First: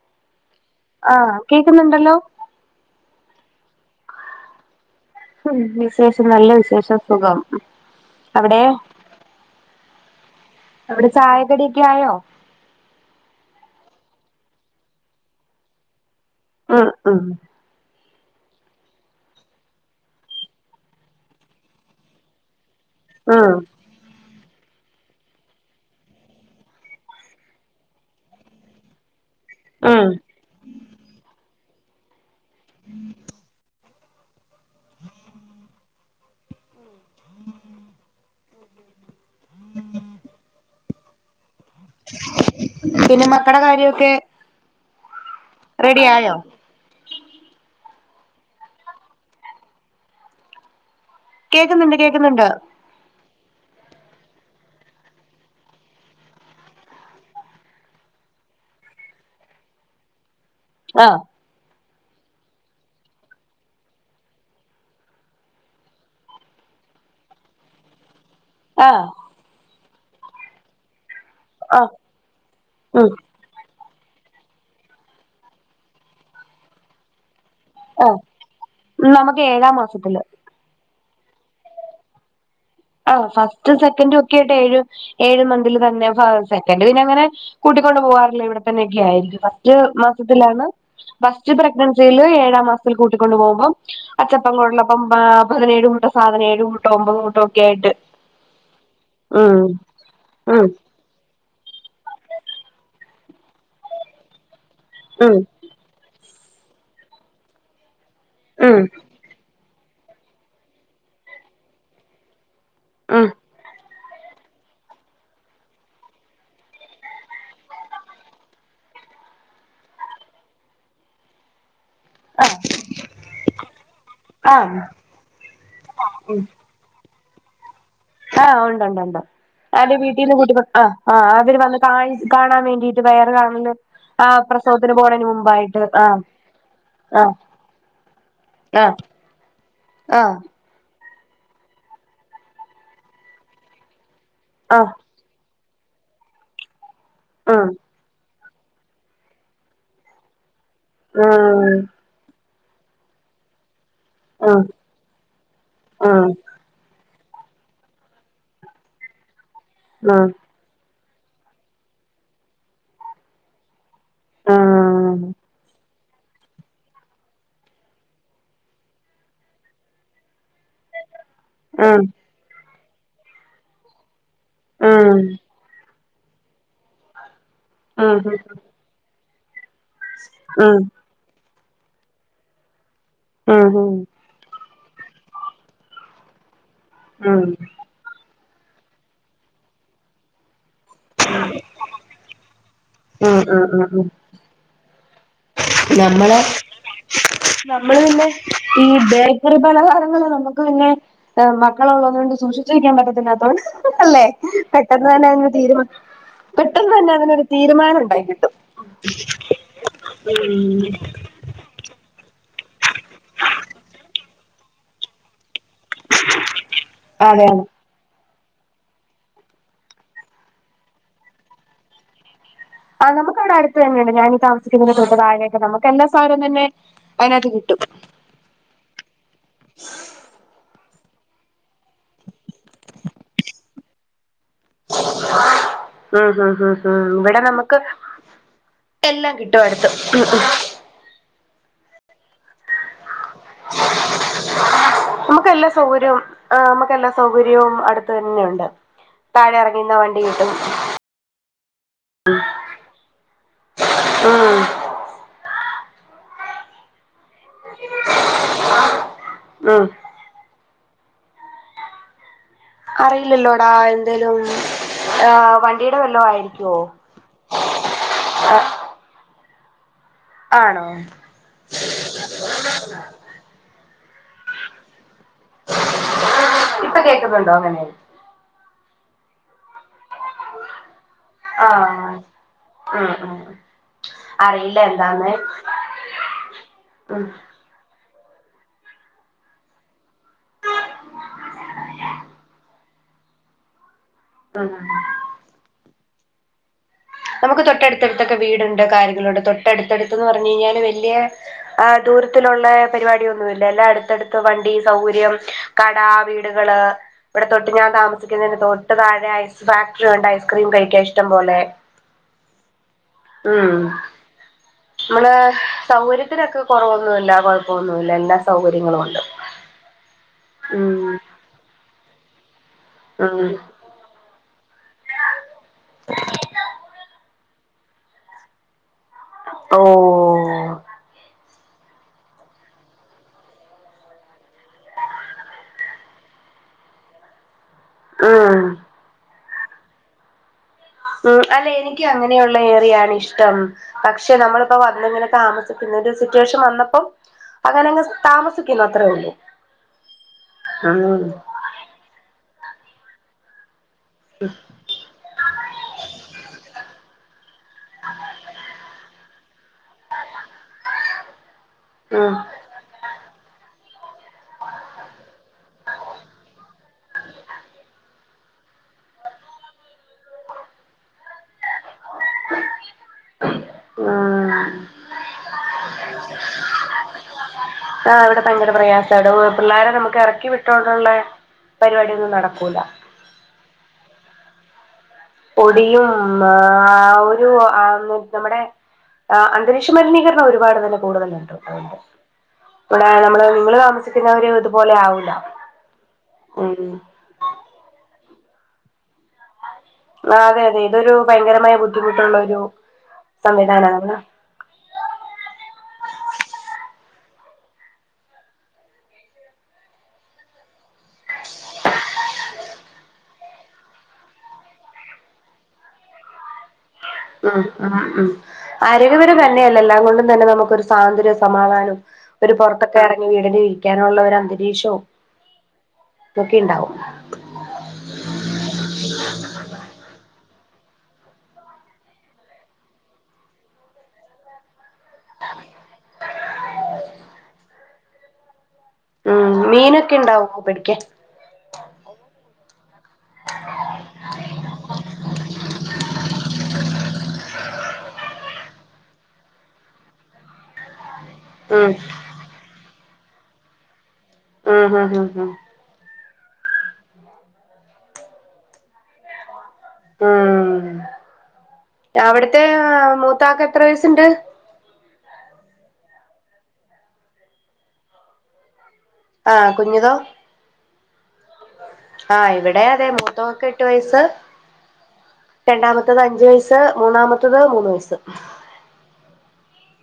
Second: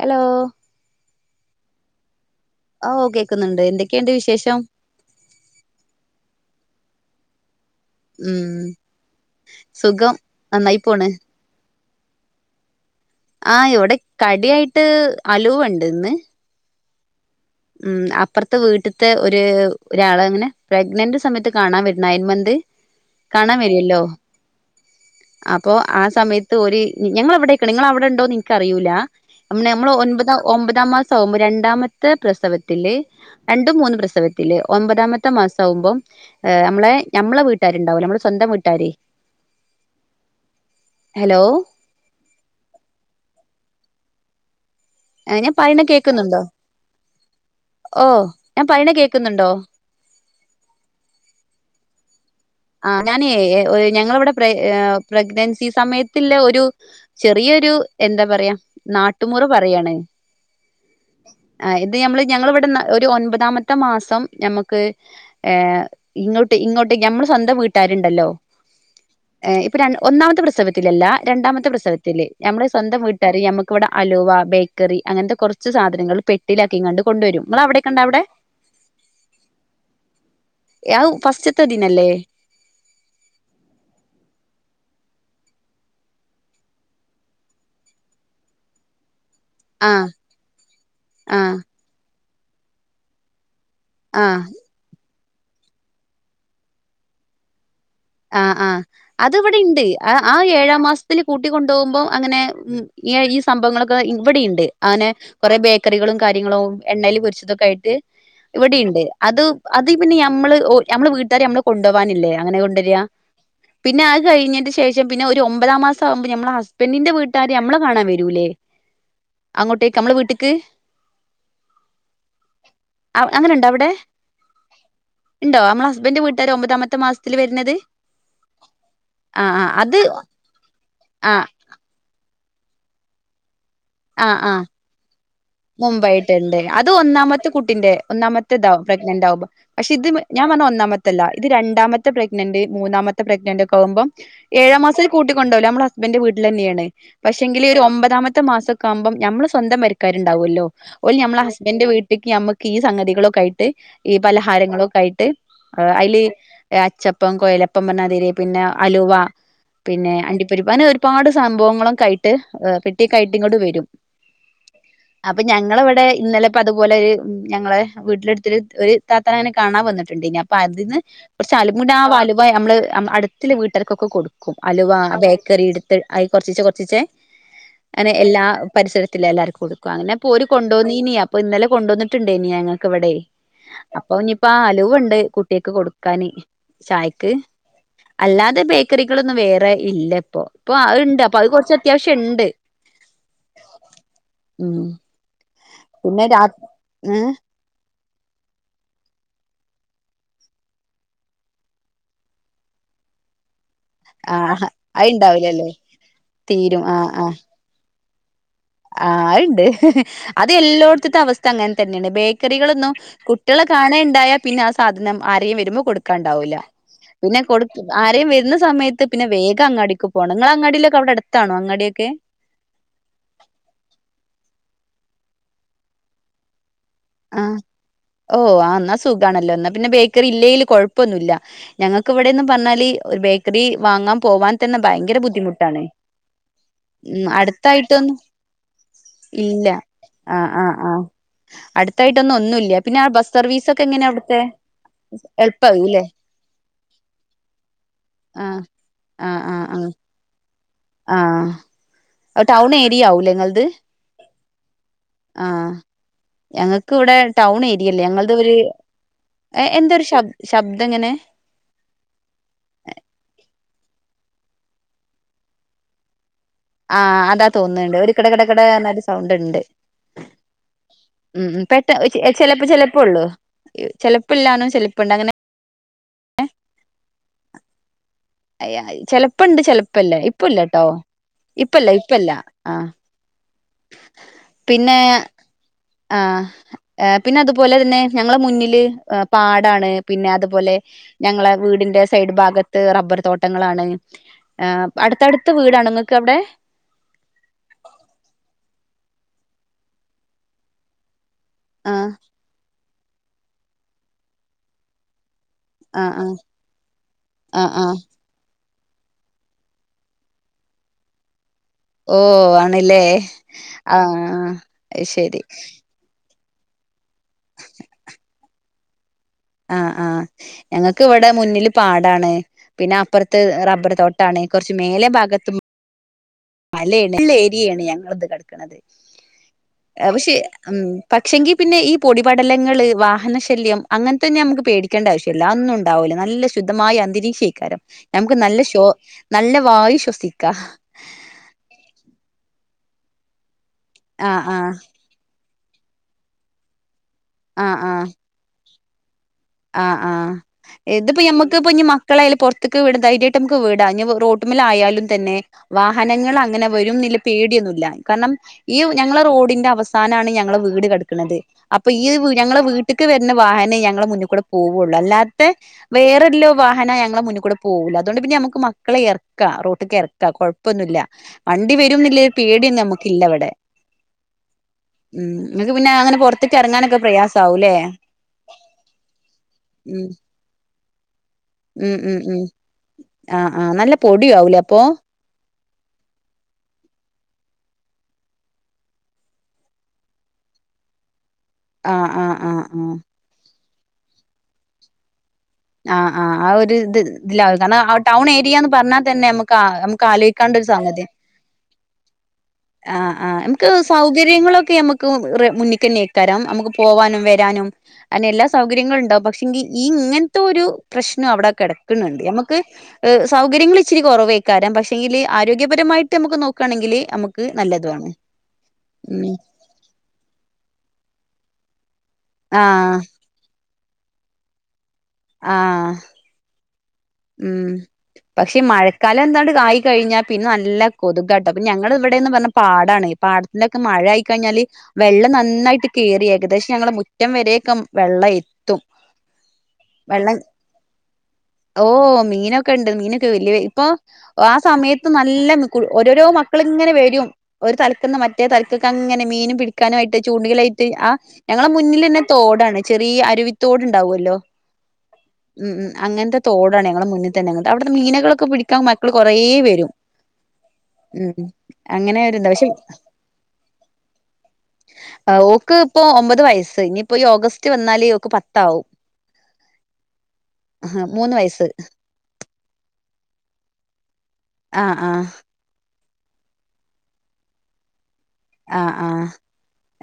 Hello ആഹ് കേക്കാന്ന്ണ്ടല്ലോ ആഹ് ഓ കേൾക്കുന്നുണ്ട് എന്തൊക്കെയുണ്ട് വിശേഷം ഉഅ വിശേഷം നല്ല വിശേഷം സുഖം ഉം അവിടെ സുഖം നന്നായി പോണ് യായോ ആഹ് ഇവിടെ കടിയിയായിട്ട് അലവണ്ട് ഇന്ന് ആഹ് ആഹ് ഉം അപ്പുറത്തെ വീട്ടെത്തെ ഒരു ഒരാളെന്നെ പ്രഗ്നന്റ് സമയത്ത് കാണാൻ വരുന്ന നയന്മന്ത് ഉം കാണാൻ വരൂല്ലോ അപ്പൊ ആഹ് സമയത്ത് ഒരു ഞങ്ങള എവിടെക്ക നിങ്ങ അവിടെ ഉണ്ടോന്ന് ഇൻക്ക് അറിയൂല നമ്മ നമ്മളെ ഉം ഒൻപത ഒമ്പതാം മാസം ആവുമ്പ രണ്ടാമത്തെ പ്രസവത്തില് രണ്ടും മൂന്നും പ്രസവത്തില് ഒൻമ്പതാമത്തെ മാസാകുമ്പോ നമ്മളെ നമ്മളെ വീട്ടുകാരുണ്ടാവൂലെ നമ്മള സ്വന്തം വീട്ടാര് ഹലോ പിന്നെ മക്കടെ കാര്യൊക്കെ ആഹ് ഞാൻ പറയ്ണേ റെഡി ആയോ കേക്കുന്നുണ്ടോ ഓ ഞാൻ പറയ്ണ കേക്കുന്നുണ്ടോ കേക്കുന്നുണ്ട് കേക്കുന്നുണ്ട് ആഈ ഞാനേ ഞങ്ങളവിടെ പ്ര പ്രഗ്നൻസി സമയത്തില്ല ഒരു ചെറിയൊരു എന്താ പറയാ നാട്ടുമുറ പറയാണ് ആഹ് ആഈ ഇത് ഞമ്മള് ഞങ്ങ ഇവിടെ ഒരു ഒൻപതാമത്തെ മാസം ഞമ്മുക്ക് ഏഹ് ഇങ്ങോട്ട് ഇങ്ങോട്ട് ഞമ്മൾ സ്വന്തം വീട്ടുകാരുണ്ടല്ലോ ആഹ് ഏൽഅ ഇപ്പൊ ഒന്നാമത്തെ പ്രസവത്തിലല്ല രണ്ടാമത്തെ ആഹ് പ്രസവത്തില് നമ്മുടെ സ്വന്തം ഉം വീട്ടുകാര് ഞമ്മക്ക് ഇവിടെ അലുവ ബേക്കറി അങ്ങനത്തെ കുറച്ച് സാധനങ്ങൾ പെട്ടിലാക്കി കണ്ട് കൊണ്ട് വരും നമ്മൾ അവിടെ ആഹ് നമുക്ക് ഏഴാം മാസത്തില് അത് ഫസ്റ്റ്ത്തദിനല്ലേ ആഹ് ഫസ്റ്റ് സെക്കൻറും ഒക്കെ ആയിട്ട് ഏഴു ഏഴ് മന്തിൽ തന്നെ സെക്കൻ് പിന്ന അങ്ങനെ കൂട്ടിക്കൊണ്ട് പോവാറില്ല ഇവിടെത്തന്നെ ഒക്കെ ആയിരിക്കും ആ മാസത്തിലാണ് ആ ഫസ്റ്റ് പ്രഗ്നൻസിൽ ഏഴാം മാസത്തിൽ കൂട്ടിക്കൊണ്ടു പോകുമ്പോം ആ അച്ചപ്പം കൊഴലപ്പം പതിനേഴ് കൂട്ടോ സാധന ഏഴ് കൂട്ടോ ഒമ്പത് കൂട്ടോ ഒക്കെ ആയിട്ട് ആഹ് ആഹ് അത് ഇവിടെ ഉം ഉണ്ട് ആഹ് ഉം ഏഴാം മാസ ൽ കൂട്ടിക്കൊണ്ടുപോക്പോ അങ്ങനെ ഈ സംഭവങ്ങളൊക്കെ ഇവിടെുണ്ട് അങ്ങനെ ഉം കൊറെ ക്കറികളും കാര്യങ്ങളും എണ്ണയിൽ പൊരിച്ചതൊക്കെ ആയിട്ട് ഉം ഇവിടെയിണ്ട് അത് അത് പിന്നെ മ്മള് നമ്മള് വീട്ടുകാരെ നമ്മള് കൊണ്ട് പോവാനല്ലേ അങ്ങനെ കൊണ്ടുവരിക ഉം പിന്നെ അത് കഴിഞ്ഞന്റെ ശേഷം പിന്നെ ഒരു ഒമ്പതാം മാസം ആകുമ്പോ നമ്മളെ ഹസ്ബൻഡിന്റെ വീട്ടുകാര് നമ്മളെ കാണാൻ വരൂല്ലേ അങ്ങോട്ടേക്ക് നമ്മള വീട്ടിക്ക് ആഹ് അങ്ങനെണ്ടോ അവിടെ ആഹ് ഉണ്ടോ നമ്മളെ ഹസ്ബൻഡ്ന്റെ വീട്ടുകാര് ഒമ്പതാമത്തെ മാസത്തിൽ വര്ന്നത് ആഹ് ഉണ്ട ഉണ്ട് ഉണ്ട് അന്റെ അത് വീട്ടീന്ന് കൂട്ടി ആഹ് ആഹ് അവര് വന്ന കാണാൻ വേണ്ടിട്ട് വെയറ് കാണലും ആ ആഹ് ആഹ് പ്രസവത്തിന് പോണേന് മുമ്പായിട്ട് ആഹ് മുമ്പായിട്ടുണ്ട് അത് ആഹ് ഒന്നാമത്തെ കുട്ടിന്റെ ഒന്നാമത്തെതാവും ആഹ് പ്രഗ്നന്റ് ആകുമ്പോ പക്ഷെ ത് ആഹ് ഞാ വന്നെ ഒന്നാമത് ല്ല ഇത് രണ്ടാമത്തെ പ്രഗ്നന്റ് മൂന്നാമത്തെ പ്രഗ്നന്റ് ഒ ആവുമ്പോം ഏഴാ ആഹ് മാസത്തി കൂട്ടിക്കൊണ്ടോകില്ല നമ്മളഹസ്ബൻറ് വീട്ടിൽ തന്നെയാണ് പക്ഷെങ്കില് ആഹ് ഒരു ഒമ്പതാമത് ത്ത മാസൊക്കാവുമ്പം നമ്മള് സ്വന്തം പെരക്കാരുണ്ടാവൂല്ലോ, ഓല് ഞമ്മളെ ആഹ് ഹസ്ബൻഡന്റെ വീട്ട് ക്ക് നമ്മുക്ക് ഈ സംഗതികളൊക്കെ ആയിട്ട് ഈ ആഹ് പലഹാരങ്ങളൊക്കെ ആയിട്ട് അയ്ല് ആഹ് അച്ചപ്പം കൊയലപ്പം പർഞ്ഞാതിരി പിന്നെ അലുവ പിന്നെ ആഹ് അണ്ടിപ് രിപ്പ് അങ്ങനെ ഒരുപാട് സംഭവങ്ങളൊക്കായിട്ട് പെട്ട്യൊക്കായിട്ട് ഇങ്ങട്ട് വരും അപ്പ ഞങ്ങള് വടെ ഇന്നലെ പ്പ അതുപോലെ ഞങ്ങളെ വീട്ടിലടുത്തൊരു ഒരു താത്താനെ കാണാൻ വന്നിട്ടുണ്ടേനി അപ്പൊ അതിന്ന് കുറച്ച് ആഹ് അൽമുനാവലുവ നമ്മള് അടുത്തുള്ള വീട്ടർക്കൊക്കെ കൊടുക്കും ആഹ് അലുവ ആഹ് ബേക്കറിടുത്ത് ആയി കൊർച്ചിച്ചേ കൊർച്ചിച്ചേ ആഹ് ആഹ് അങ്ങനെ ആഹ് എല്ലാ പരിസരത്തില്ലെല്ലാർക്കും കൊടുക്കും പ്പങ്ങനെക്കോല് കൊണ്ടോന്നീനീ അപ്പ ഇന്നല കൊണ്ടുവന്നിട്ടുണ്ടേനി ഞങ്ങക്ക് വടെയ് ആ ഹം പ്പാ ആ അലുവണ്ട് കുട്ട്യേക്ക് കൊടുക്കാന് ചായക്ക് ആഹ് അല്ലാതെ ബേക്കറികളൊന്നും വേറെ ഇല്ല പ്പോ, പ്പൊ അഹ്ണ്ട് അപ്പൊ അത് കൊർച്ചത്യാവശ്യണ്ട് ആഹ് ആ ആ അഹ് ഉം പിന്നെ നമ്മള് രാ ഏഹ് നമ്മള് പിന്നെ ഈ ബേക്കറി പലഹാരങ്ങള് നമുക്ക് പിന്നെ മക്കളുള്ളതോണ്ട് സൂക്ഷിച്ച് വെക്കാൻ പറ്റത്തില്ലാത്തോണ്ട് അല്ലെ ആഹ് പെട്ടെന്ന് തന്നെ അതിന് അത്ണ്ടാവില്ലല്ലേ തീരുമാ തീരും പെട്ടെന്ന് തന്നെ അതിനരു തീരുമാനം ഉണ്ടായി കിട്ടും ആ അഹ്ണ്ട് അത് ഉം എല്ലോട്ത്ത് ത്തവസ്ഥ അങ്ങൻ തന്നെയാണ് ബേക്കറികളൊന്നും കുട്ട്യളെ കാണേ ണ്ടായ പിന്നാ സാധനം ആരേം വരുമ്പൊ കൊടു ക്കാണ്ടാവൂല പിന്നെ അതെ കൊടു അതെ ആരേം വരുന്ന സമയത്ത് പിന്നെ വേഗം അങ്ങാടീക്ക് പോണം, ങ്ങളെ അങ്ങാടിലൊക്കെ അവിടെ അടുത്താണോ അങ്ങാടിയൊക്കെ ആ നമുക്കവിടെ അടുത്ത് തന്നെയുണ്ട്, ഞാനീ താമസിക്കുന്നന്റെ തൊട്ട് താഴെആയിട്ട്. നമുക്കെല്ലാ സാനവും തന്നെ അയ്നാത്ത് കിട്ടും ഓ ആ ന്നാ സുഗാണല്ലോ എന്നാ പിന്നെ ബേക്കറി ഇല്ലേലും കൊഴപ്പൊന്നുമല്ല ഞങ്ങക്ക് വടെന്ന് പർഞ്ഞാല് ഒരു ബേക്കറി വാങ്ങാൻ പോവാൻ തന്നെ ഭയങ്കര ബുദ്ധിമുട്ടാണ്. ഉം ഹും ഹും ഹും ഉം ഇവിടെ നമുക്ക് അടുത്തായിട്ട് എല്ലാം കിട്ടും ഇല്ല അടുത്ത് ആഹ് ആഹ് ആഹ് അടുത്തായിട്ടൊന്നും ഒന്നുല്യ പിന്നെ ബസ് സർവീസൊക്കെ എങ്ങനെയ അവിടുത്തെ നമുക്കെല്ലാ എളുപ്പാവൂല്ലേ സൗകര്യവും, ആഹ് നമുക്കെല്ലാ സൗകര്യവും അടുത്ത് ആഹ് തന്നെയുണ്ട് ആഹ് ആഹ് ആഹ് ങ്ങിന്ന വണ്ടി കിട്ടും ആഹ് അഹ് ടൗൺ ഏരിയ ആവൂലേ ങ്ങൾത് ആഹ് ആഹ് ഞങ്ങക്ക് വടെ ടൗൺ ഏരിയല്ല ഞങ്ങൾതൊര് ഏ ഉം എന്തൊരു ശബ് ശബ്ദങ്ങനെ അറിയില്ലല്ലോടാ എന്തേലും ഹ് വണ്ടിയുടെ വെല്ല ആയിരിക് ആഹ് അതാ തോന്ന്ണ്ട് ഒരു ആ കിടക്കിടക്കിട ർഞൊര് സൗണ്ട് ണ്ട് ആണോ ഉം പെട്ട ചെലപ്പൊ ചെലപ്പൊള്ളു ചെിലപ്പല്ലാർഞ്ഞാ ചെലപ്പണ്ട് അങ്ങന ഇപ്പൊ കേക്കുന്നുണ്ടോ അങ്ങനെ അയ്യ ചെലപ്പുണ്ട് ചെിലപ്പല്ല ഇപ്പല്ലട്ടോ ആ ഇപ്പല്ല ഇപ്പല്ല ആഹ് ഉം ഉം അറിയില്ല പിന്നെ എന്താന്ന് ആഹ് ഉം പിന്നെ അതുപോലെ തന്നെ ഞങ്ങള മുന്നില് പാടാണ് പിന്നെ അതുപോലെ ഞങ്ങളെ വീടിന്റെ സൈഡ് ഭാഗത്ത് റബ്ബർ തോട്ടങ്ങളാണ് ഉം ആഹ് അടുത്തടുത്ത വീടാണേ നിങ്ങക്ക് അവിടെ നമുക്ക് തൊട്ടടുത്തെടുത്തൊക്കെ വീടുണ്ട് കാര്യങ്ങളൾ ഉണ്ട് തൊട്ടടുത്തെടുത്ത്ന്ന് പറഞ്ഞു കഴിഞ്ഞാല് വല്യ ആഹ് ദൂരത്തിലുള്ള പരിപാടി യൊന്നുമില്ല എല്ലാം അടുത്തടുത്ത് വണ്ടി സൗകര്യം കട ആഹ് ആഹ് വീടുകള് ഇവിടെ തൊട്ട് ആഹ് ഞാൻ ആഹ് താമസിക്ക ക്കുന്നതിന്റെ തൊട്ട് താഴെ ഐസ് ഫാക്ടറി ഉണ്ട് ഐസ്ക്രീം കഴിക്കാ ഇഷ്ടം പോലെ ഓഹ് ആണല്ലേ ആഹ് ആഹ് നമ്മളെ സൗകര്യത്തിനൊക്കെ കുറവൊന്നുമല്ല കൊഴപ്പൊന്നുമല്ല എല്ലാ സൗകര്യങ്ങളും ഉണ്ട് ആഹ് ആഹ് ഞങ്ങൾക്ക് ഉം ഇവിടെ മുന്നില് പാടാണ് പിന്നെ അപ്പുറത്ത് ഉം റബ്ബർ തോട്ട ട്ടാണ് കുറച്ച് മേലെ ഭാഗത്ത മലയാണ് നല്ല ഏരിയയാണ് ഞങ്ങളത് കിടക്കണത് ഓ പക്ഷേ ഉം പക്ഷെങ്കി പിന്നെ ഈ പൊടിപടലങ്ങൾ വാഹന ശല്യം അങ്ങനെ തന്നെ നമുക്ക് പേടിക്കേണ്ട ആവശ്യം ല്ല അഒന്നും ഉണ്ടാവലേ നല്ല ശുദ്ധമായ അന്തരീക്ഷയ്ക്കാരം ഞമുക്ക് നല്ല ഉം ശ്വ നല്ല വായു ശ്വസിക്കാം ഉം അല്ലെ എനിക്ക് അങ്ങനെയുള്ള ഏറിയാണ് ഇഷ്ടം പക്ഷെ ആഹ് ആഹ് നമ്മളിപ്പോ വന്നിങ്ങനെ താമസി സിറ്റുവേഷൻ വന്നപ്പോം ആഹ് അങ്ങനെ ആഹ് അങ്ങ് താമസിക്കുന്നു അത്രേ ഒള്ളൂ ആഹ് ആഹ് ഇതിപ്പ നമ്മുക്ക് ഇപ്പൊ ഇനി മക്കളായാല പുറത്തേക്ക് വിട ദെര്യ ക്ക് വീടാ ഇനി റോട്ട്മൽ ആയാലും തന്നെ വാഹനങ്ങൾ അങ്ങനെ വരുന്നില്ലെ പേടിയൊന്നും ഇല്ല കാരണം ഈ ഞങ്ങളെ റോഡിന്റെ അവസാനാണ് ഞങ്ങളെ വീട് കടക്ക്ണത് അപ്പൊ ഈ വീ ഉം ഞങ്ങളെ വീട്ടക്ക് വരുന്ന വാഹനെ ഞങ്ങളെ മുന്നി കൂടെ പോവെള്ളു അല്ലാത്ത വേറെല്ലോ വാഹനം ഞങ്ങളെ മുന്നുകൂടെ പോകൂല അതൊണ്ട് പിന്നെ നമുക്ക് മക്കളെ ഇറക്കാം റോട്ട് ഇറ കൊഴപ്പൊന്നും ഇല്ല വണ്ടി വരുംന്നില്ല ഒരു പേടിയെന്നും നമുക്ക് ഇല്ല ഇവിടെ ഉം ഉം ഇങ്ങക്ക് പിന്നെ അങ്ങനെ പൊറത്തക്ക് എറങ്ങാൻ ഒക്കെ പ്രയാസ ആവും ല്ലേ ഭയങ്കരം പ്രയാസമാവിടെ പിള്ളേര നമുക്ക് ഇറക്കി വിട്ടോണ്ടുള്ള ഉം ഉം പരിപാടിയൊന്നും ഉം നടക്കൂല ആഹ് ആഹ് നല്ല പൊടിം ആവൂലേ അപ്പൊ പൊടിയും ആഹ് ഒരു ആഹ് നമ്മുടെ ആ അന്തരീക്ഷ മലിനീകരണം ഒരുപാട് തന്നെ കൂടുതലാട്ടെ ആഹ് ആഹ് ആഹ് ആഹ് ഇവടെ നമ്മള് നിങ്ങള് താമസിക്കുന്നവര് ഇതുപോലെ ആവൂല്ല ആഹ് ആഹ് ആ ഒരു ഇത് ഇതിലാവും കാരണം ആ ടൗൺ ഏരിയാന്ന് പറഞ്ഞാ തന്നെ നമുക്ക് ആഹ് ഉം ആ അതെ അതെ ഇതൊരു ഭയങ്കരമായ ബുദ്ധിമുട്ടുള്ള ഒരു ആഹ് ആഹ് ഇൻക്ക് സംവിധാനമാണ് സൗകര്യങ്ങളൊക്കെ നമ്മ ക്കും റേ മുന്ന്ക്കന്നെയ്ക്കാരം നമുക്ക് പോവാനും വരാനും അങ്ങെനെ എല്ലാ സൗകര്യങ്ങളും ഇണ്ടാവും പക്ഷെങ്കി ഈ ഇങ്ങനത്തെ ഒരു പ്രശ്നം അവിടെ കെടക്കണണ്ട് നമക്ക് ഹ് സൗകര്യങ്ങള് ഇച്ചരി കുറവേക്കാരം പക്ഷെങ്കില് ആരോഗ്യപരമായിട്ട് നമുക്ക് നോക്കുകണെങ്കിൽ നമുക്ക് ഉം ഉം നല്ലതുമാണ് ഉം ഉം ആരോഗ്യപര എല്ലാം കൊണ്ടും തന്നെ നമക്കൊരു സ്വാതന്ത്രയും സമാധാനം ഒരു പുറത്തൊക്കെ ആഹ് എറങ്ങി വീടില് ഇരിക്കാനുള്ള ഒരുരന്തരീകഷോം ആഹ് ഇതൊക്കെ ഇണ്ടാവും ഉം പക്ഷെ ഈ മഴക്കാലം എന്താണ്ട് ആയി കഴിഞ്ഞാ പിന്നെ നല്ല കൊതുകാട്ടോ ഇപ്പൊ ഞങ്ങളെ ഇവിടെന്ന് പറഞ്ഞ പാടാണ് ഈ പാട ഇന്നൊക്കെ മഴ ആയി കഴിഞ്ഞാല് വെള്ളം നന്നായിട്ട് കയറി ഏകദേശം ഞങ്ങളെ മുറ്റം വരെയൊക്കെ വെള്ളം എത്തും ആഹ് മീനൊക്കെ ഇണ്ടോ പിടിക്കാൻ ഓഹ് മീനൊക്കെണ്ട് മീനൊക്കെ വല്യ ഇപ്പൊ ആ സമയത്ത് നല്ല ക്കും ഓരോരോ മക്കളിങ്ങനെ വരും ഒരു തലക്കന്ന് മറ്റേ തല ക്കങ്ങനെ മീനും പിടിക്കാനും ആയിട്ട് ചൂണ്ടലും ആയിട്ട് ആ ഞങ്ങളെ ഉം മുന്നില് തോടാണ് ചെറിയ അരുവിത്തോടുണ്ടാവോല്ലോ ആഹ് ഹാ ഹാ ഉം അങ്ങനത്തെ തോടാണ് ഞങ്ങളെ മുന്നി തന്നെ അവിടുത്തെ മീനകളൊക്കെ പിടിക്കാൻ മക്കൾ കൊറേ വരും ആഹ് ഉം അങ്ങനെ ഒരുതാ അവിടത്തെ പക്ഷെ മൂത്താക്ക് എത്ര വയസുണ്ട് ഓക്ക് ഇപ്പൊ ഒമ്പത് വയസ്സ് ഇനിയിപ്പോ ഈ ഓഗസ്റ്റ് വന്നാല് ഓക്ക് പത്ത് ആവും ആഹ് കുഞ്ഞുതോ ആഹ് മൂന്ന് വയസ്സ് ആഹ് ഇവിടെ അതെ മൂത്തോക്ക് എട്ട് വയസ് ആഹ് ആഹ് രണ്ടാമത്തത് അഞ്ചു വയസ്സ് മൂന്നാമത്തത് മൂന്ന് വയസ്സ് ആഹ് ആഹ്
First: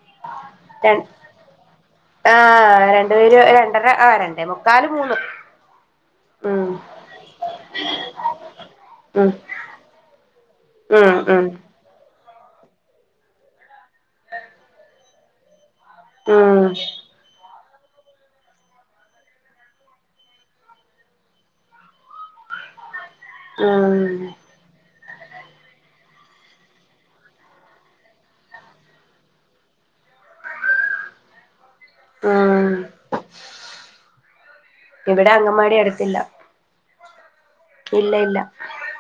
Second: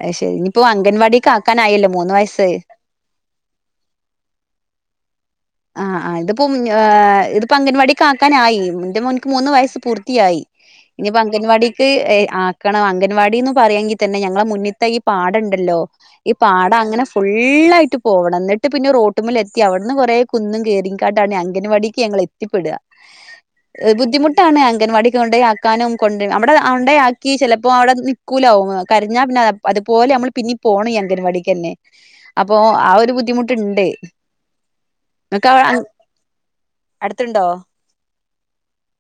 അഹ് ശെരി ഇനിപ്പോ ര അംഗൻവാടിക്ക് ആക്കാനായല്ലോ മൂന്ന് വയസ്സ് ഒരു രണ്ടര ആരണ്ടേ മുക്കാല് മൂന്ന് ആഹ് ആഹ് ഇതിപ്പോ ഉം ഏഹ് ഇതിപ്പോ അംഗൻവാടിക്ക് ആക്കാനായി എന്റെ മോൻക്ക് മൂന്ന് വയസ്സ് പൂർത്തിയായി ആഹ് ആഹ് ക്ക് ഏഹ് ആക്കണം അംഗൻവാടിന്ന് പറയാങ്കിതന്നെ ഞങ്ങളെ മുന്നിൽത്തെ ഈ പാടണ്ടല്ലോ ഈ ഉം പാടങ്ങനെ ഫുള്ളായിട്ട് പോവണം എന്നിട്ട് പിന്നെ റോട്ട്മൽ എത്തി അവിടുന്ന് കൊറേ കുന്നും കേറി കാണ്ടാണ് അങ്കൻവാടിക്ക് ഞങ്ങൾ എത്തിപ്പെട. ഉം ബുദ്ധിമുട്ടാണ് അംഗൻവാടീക്ക് കൊണ്ടായ ആ ക്കാനും കൊണ്ട് നമ്മടെ ആണ്ടേ ആക്കി ചിലപ്പോ അവിടെ നിക്കൂല ഓൻ കരഞ്ഞാ പിന്നെ അതുപോലെ നമ്മൾ പിന്നിം പോണം ഈ അംഗൻവാടിക്കന്നെ അപ്പൊ ഉം ആ ഒരു ബുദ്ധിമുട്ട്ണ്ട് ഇവിടെ അങ്ങൻമാടി അടുത്തില്ല അടുത്തുണ്ടോ ഇല്ല ഇല്ല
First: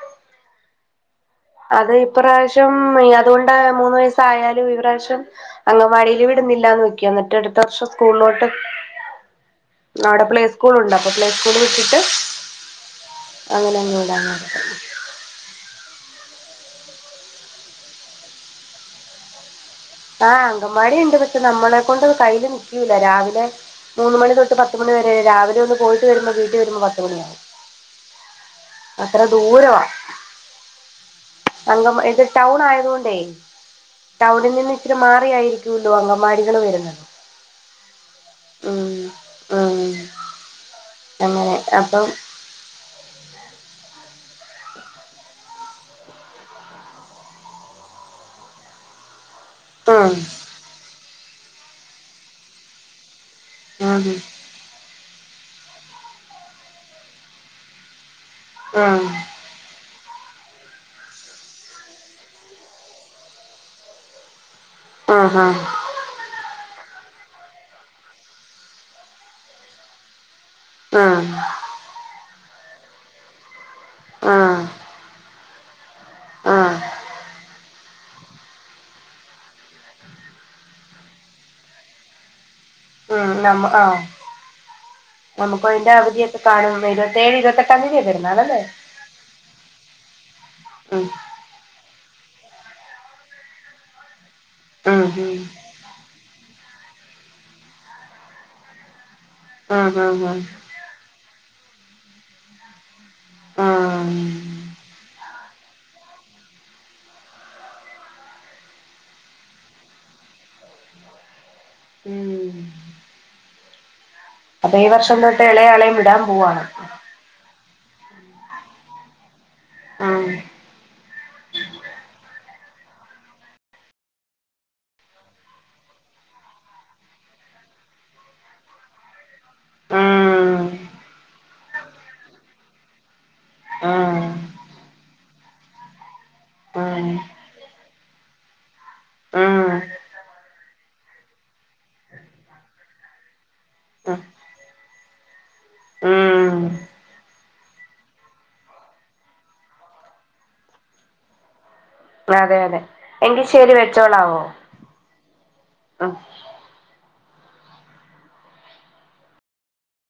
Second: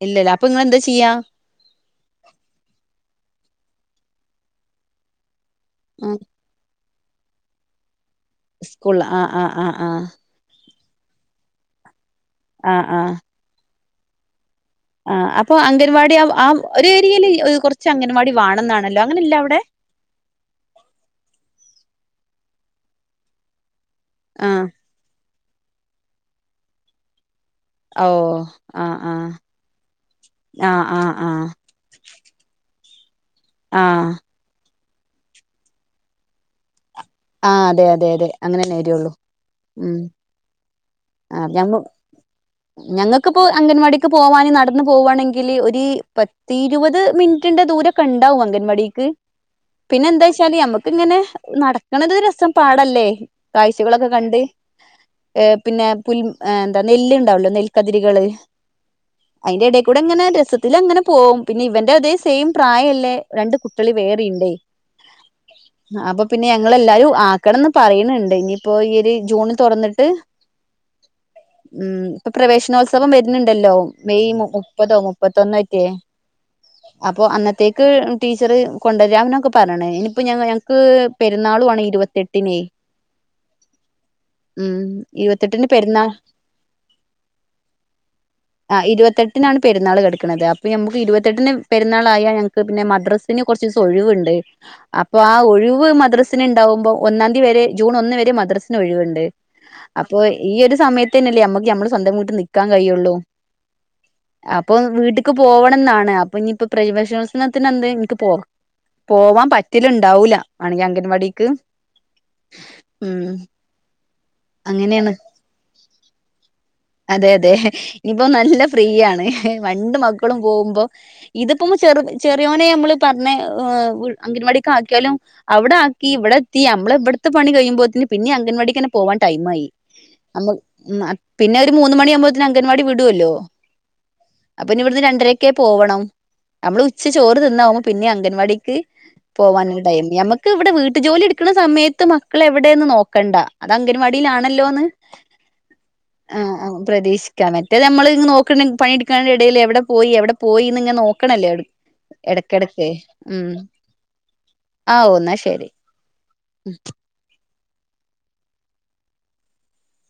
ഇല്ല ഇല്ല അപ്പൊ ഇങ്ങളെന്താ ചെയ്യാ അത് ഇപ്രാവശ്യം അതുകൊണ്ട് മൂന്ന് വയസ്സ് ആയാലും ഇപ്രാവശ്യം അങ്കവാടിൽ വി ടുന്നില്ലന്ന് വെക്ക എന്നിട്ട് അടുത്ത വർഷം സ്കൂളിലോട്ട് സ്കൂൾല് ആഹ് ആഹ് ആഹ് സ്കൂൾണ്ട് അപ്പൊ പ്ലേ സ്കൂൾ വിട്ടിട്ട് ആഹ് ആഹ് അങ്ങനെ അങ്ങ് വിടാന്ന് ഓർത്ത് ആഹ് അപ്പൊ അംഗൻവാടി ആ ഒരു ഏരിയയിൽ കുറച്ച് അംഗൻവാടി വേണന്നാണല്ലോ അങ്ങനെയില്ലേ അവിടെ ആഹ് അങ്കമ്മാടി ഉണ്ട് പക്ഷെ നമ്മളെ കൊണ്ട് കയ്യിൽ നിൽക്കൂല്ല രാവിലെ മൂന്ന് മണി ആ തൊട്ട് പത്ത് മണി വരെ രാവിലെ ഒന്ന് പോയിട്ട് വരുമ്പോ വീട്ടിൽ വരുമ്പോ പത്ത് മണിയാവും ഓഹ് ആഹ് അത്ര ആഹ് ദൂരവാ ആഹ് ആഹ് ആഹ് അംഗ ഇത് ടൗൺ ആയത് കൊണ്ടേ ആഹ് ടൗണിൽ നിന്ന് ഇച്ചിരി മാറിയായിരിക്കോല്ലോ അങ്കമാടികൾ വരുന്നത് ആഹ് അതെ അതെ അതെ അങ്ങനെ തന്നെ ഉം വരൊള്ളൂ ഉം ആഹ് അങ്ങനെ ഞമ്മു അപ്പം ഞങ്ങൾക്ക്പ്പോ അംഗൻവാടിക്ക് പോവാനും നടന്ന് പോവാണെങ്കിൽ ഒരു പത്തി ഇരുപത് മിനിറ്റിന്റെ ദൂരം കണ്ടാവും അംഗൻവാടിക്ക്. പിന്നെ ഉം എന്താ വെച്ചാല് ഞമ്മക്ക്ങ്ങനെ നടക്കണ രസം പാടല്ലേ. ഉം കാഴ്ചകളൊക്കെ കണ്ട് ഏ പിന്നെ പുൽ എന്താ നെല്ല്ണ്ടാവല്ലോ നെൽക്കതിരികള്. ആഹ് അയിൻ്റെ എടക്ക കൂടെ ഇങ്ങനെ രസത്തി അങ്ങനെ പോകും പിന്നെ ഇവന്റെ അതേ സെയിം പ്രായമല്ലേ രണ്ട് കുട്ടള് വേറെയുണ്ട് ആഹ ഹഹ അപ്പൊ പിന്നെ ങ്ങളെല്ലാരും ആക്കണംന്ന് പറയുന്നുണ്ട് ഇനിയിപ്പോ ഈയ ഒരു ജൂൺ തുറന്നിട്ട്. ആ ഉം ഇപ്പൊ പ്രവേശനോത്സവം വരുന്നുണ്ടല്ലോ മെയ് ഉം മുപ്പതോ മുപ്പത്തൊന്നോ ഒക്കെയ ഉം അപ്പൊ അന്നത്തേക്ക് ടീച്ചറ് കൊണ്ടുവരാമനൊക്കെ പറയണേ ഇനിയിപ്പോ ഞ ഞങ്ങക്ക്. പെരുന്നാളും ആണ് ഇരുപത്തെട്ടിന്. ഉ നമ്മ ആ നമുക്ക് ഇരുപത്തെട്ടിന് അതിന്റെ പെരുന്നാൾ അവധിയൊക്കെ കാണ്പ ഇരുപത്തിഴ് ഇരുപത്തെട്ടാം തീയതി വരുന്നതല്ലേ എനാണ് പെരുന്നാൾ കിടക്കുന്നത് അപ്പൊ നമുക്ക് ഇരുപത്തെട്ടിന് പെരുന്നാൾയാൽ ഞങ്ങക്ക് പിന്നെ മദ്രസിന് കുറച്ച് ദിവസം ഒഴിവുണ്ട്. ഉം അപ്പൊ ആ ഉം ഒഴിവ് മദ്രസിന് ഉണ്ടാവുമ്പോ ഒന്നാം തീയതി വരെ ജൂൺ ഒന്ന് വരെ മദ്രസിന് ഒഴിവുണ്ട്. ആഹ് അപ്പോ ആഹ് ഈ ഒരു സമയത്ത് തന്നല്ലേ നമ്മക്ക് നമ്മള് സ്വന്തം വീട്ട് നിക്കാൻ കഴിയുള്ളൂ. ആഹ് ആഹ് അപ്പൊ വീട്ട് എനിക്ക് പോവണം എന്നാണ് അപ്പൊ ഇനിയിപ്പ പ്ര വിശവത്സനത്തിന് എന്ത് എനിക്ക് പോ പോവാൻ പറ്റല് ഉണ്ടാവില്ല ആണെങ്കിൽ അ വടിക്ക് ഉം ഉം അപ്പം ഈ അങ്ങനെയാണ് വർഷം തൊട്ട് ഇളയാ ആളേം വിടാൻ പോവുവാണ്. അതെ അതെ ഇനിപ്പോ നല്ല ഫ്രീയാണ് പണ്ട് ആഹ് മക്കളും പോകുമ്പോ ഇതിപ്പം ചെറു ചെറിയോനെ നമ്മള് പറഞ്ഞ അംഗൻവാടക്ക് ആക്കിയാലും. അവിടെ ആക്കി ഇവിടെ എത്തി നമ്മള ഇവിടത്തെ പണി കഴിയുമ്പോഴത്തന് പിന്നെ അംഗൻവാടിക്ക്ങ്ങനെ പോവാൻ ടൈം ആയി. ആഹ് നമ്മ പിന്നെ ഒരു മൂന്ന് മണിയാകുമ്പോത്തന് അംഗൻവാടി വിടുല്ലോ? ആഹ് അപ്പൊ ഇനി ഇവിടുന്ന് രണ്ടരൊക്കെ പോവണം. നമ്മൾ ഉച്ച ആഹ് ചോറ് തിന്നാവുമ്പോ പിന്നെ അംഗൻവാടിക്ക് ആഹ് പോവാനടായിരുന്നു നഞമ്മക്ക് ഇവിടെ വീട്ടു ജോലി എടുക്കുന്ന സമയത്ത് മക്കൾ എവിടെന്ന് നോക്കണ്ട. അത് അംഗൻവാടിയിലാണല്ലോ എന്ന്. ഉം ആഹ് പ്രതീക്ഷിക്കാം മറ്റേത് നമ്മള് നോക്ക് പണിടിക്കുന്ന ടൈമില് എവിടെ പോയി എവിടെ പോയിന്ന് ഇങ്ങ നോക്കണല്ലേ എടക്ക്‌ അതെ അതെ എടക്ക് എങ്കിൽ ഉം ശരി വെച്ചോളാവോ ആ ഒന്നാ ശരി ആഹ് ഉം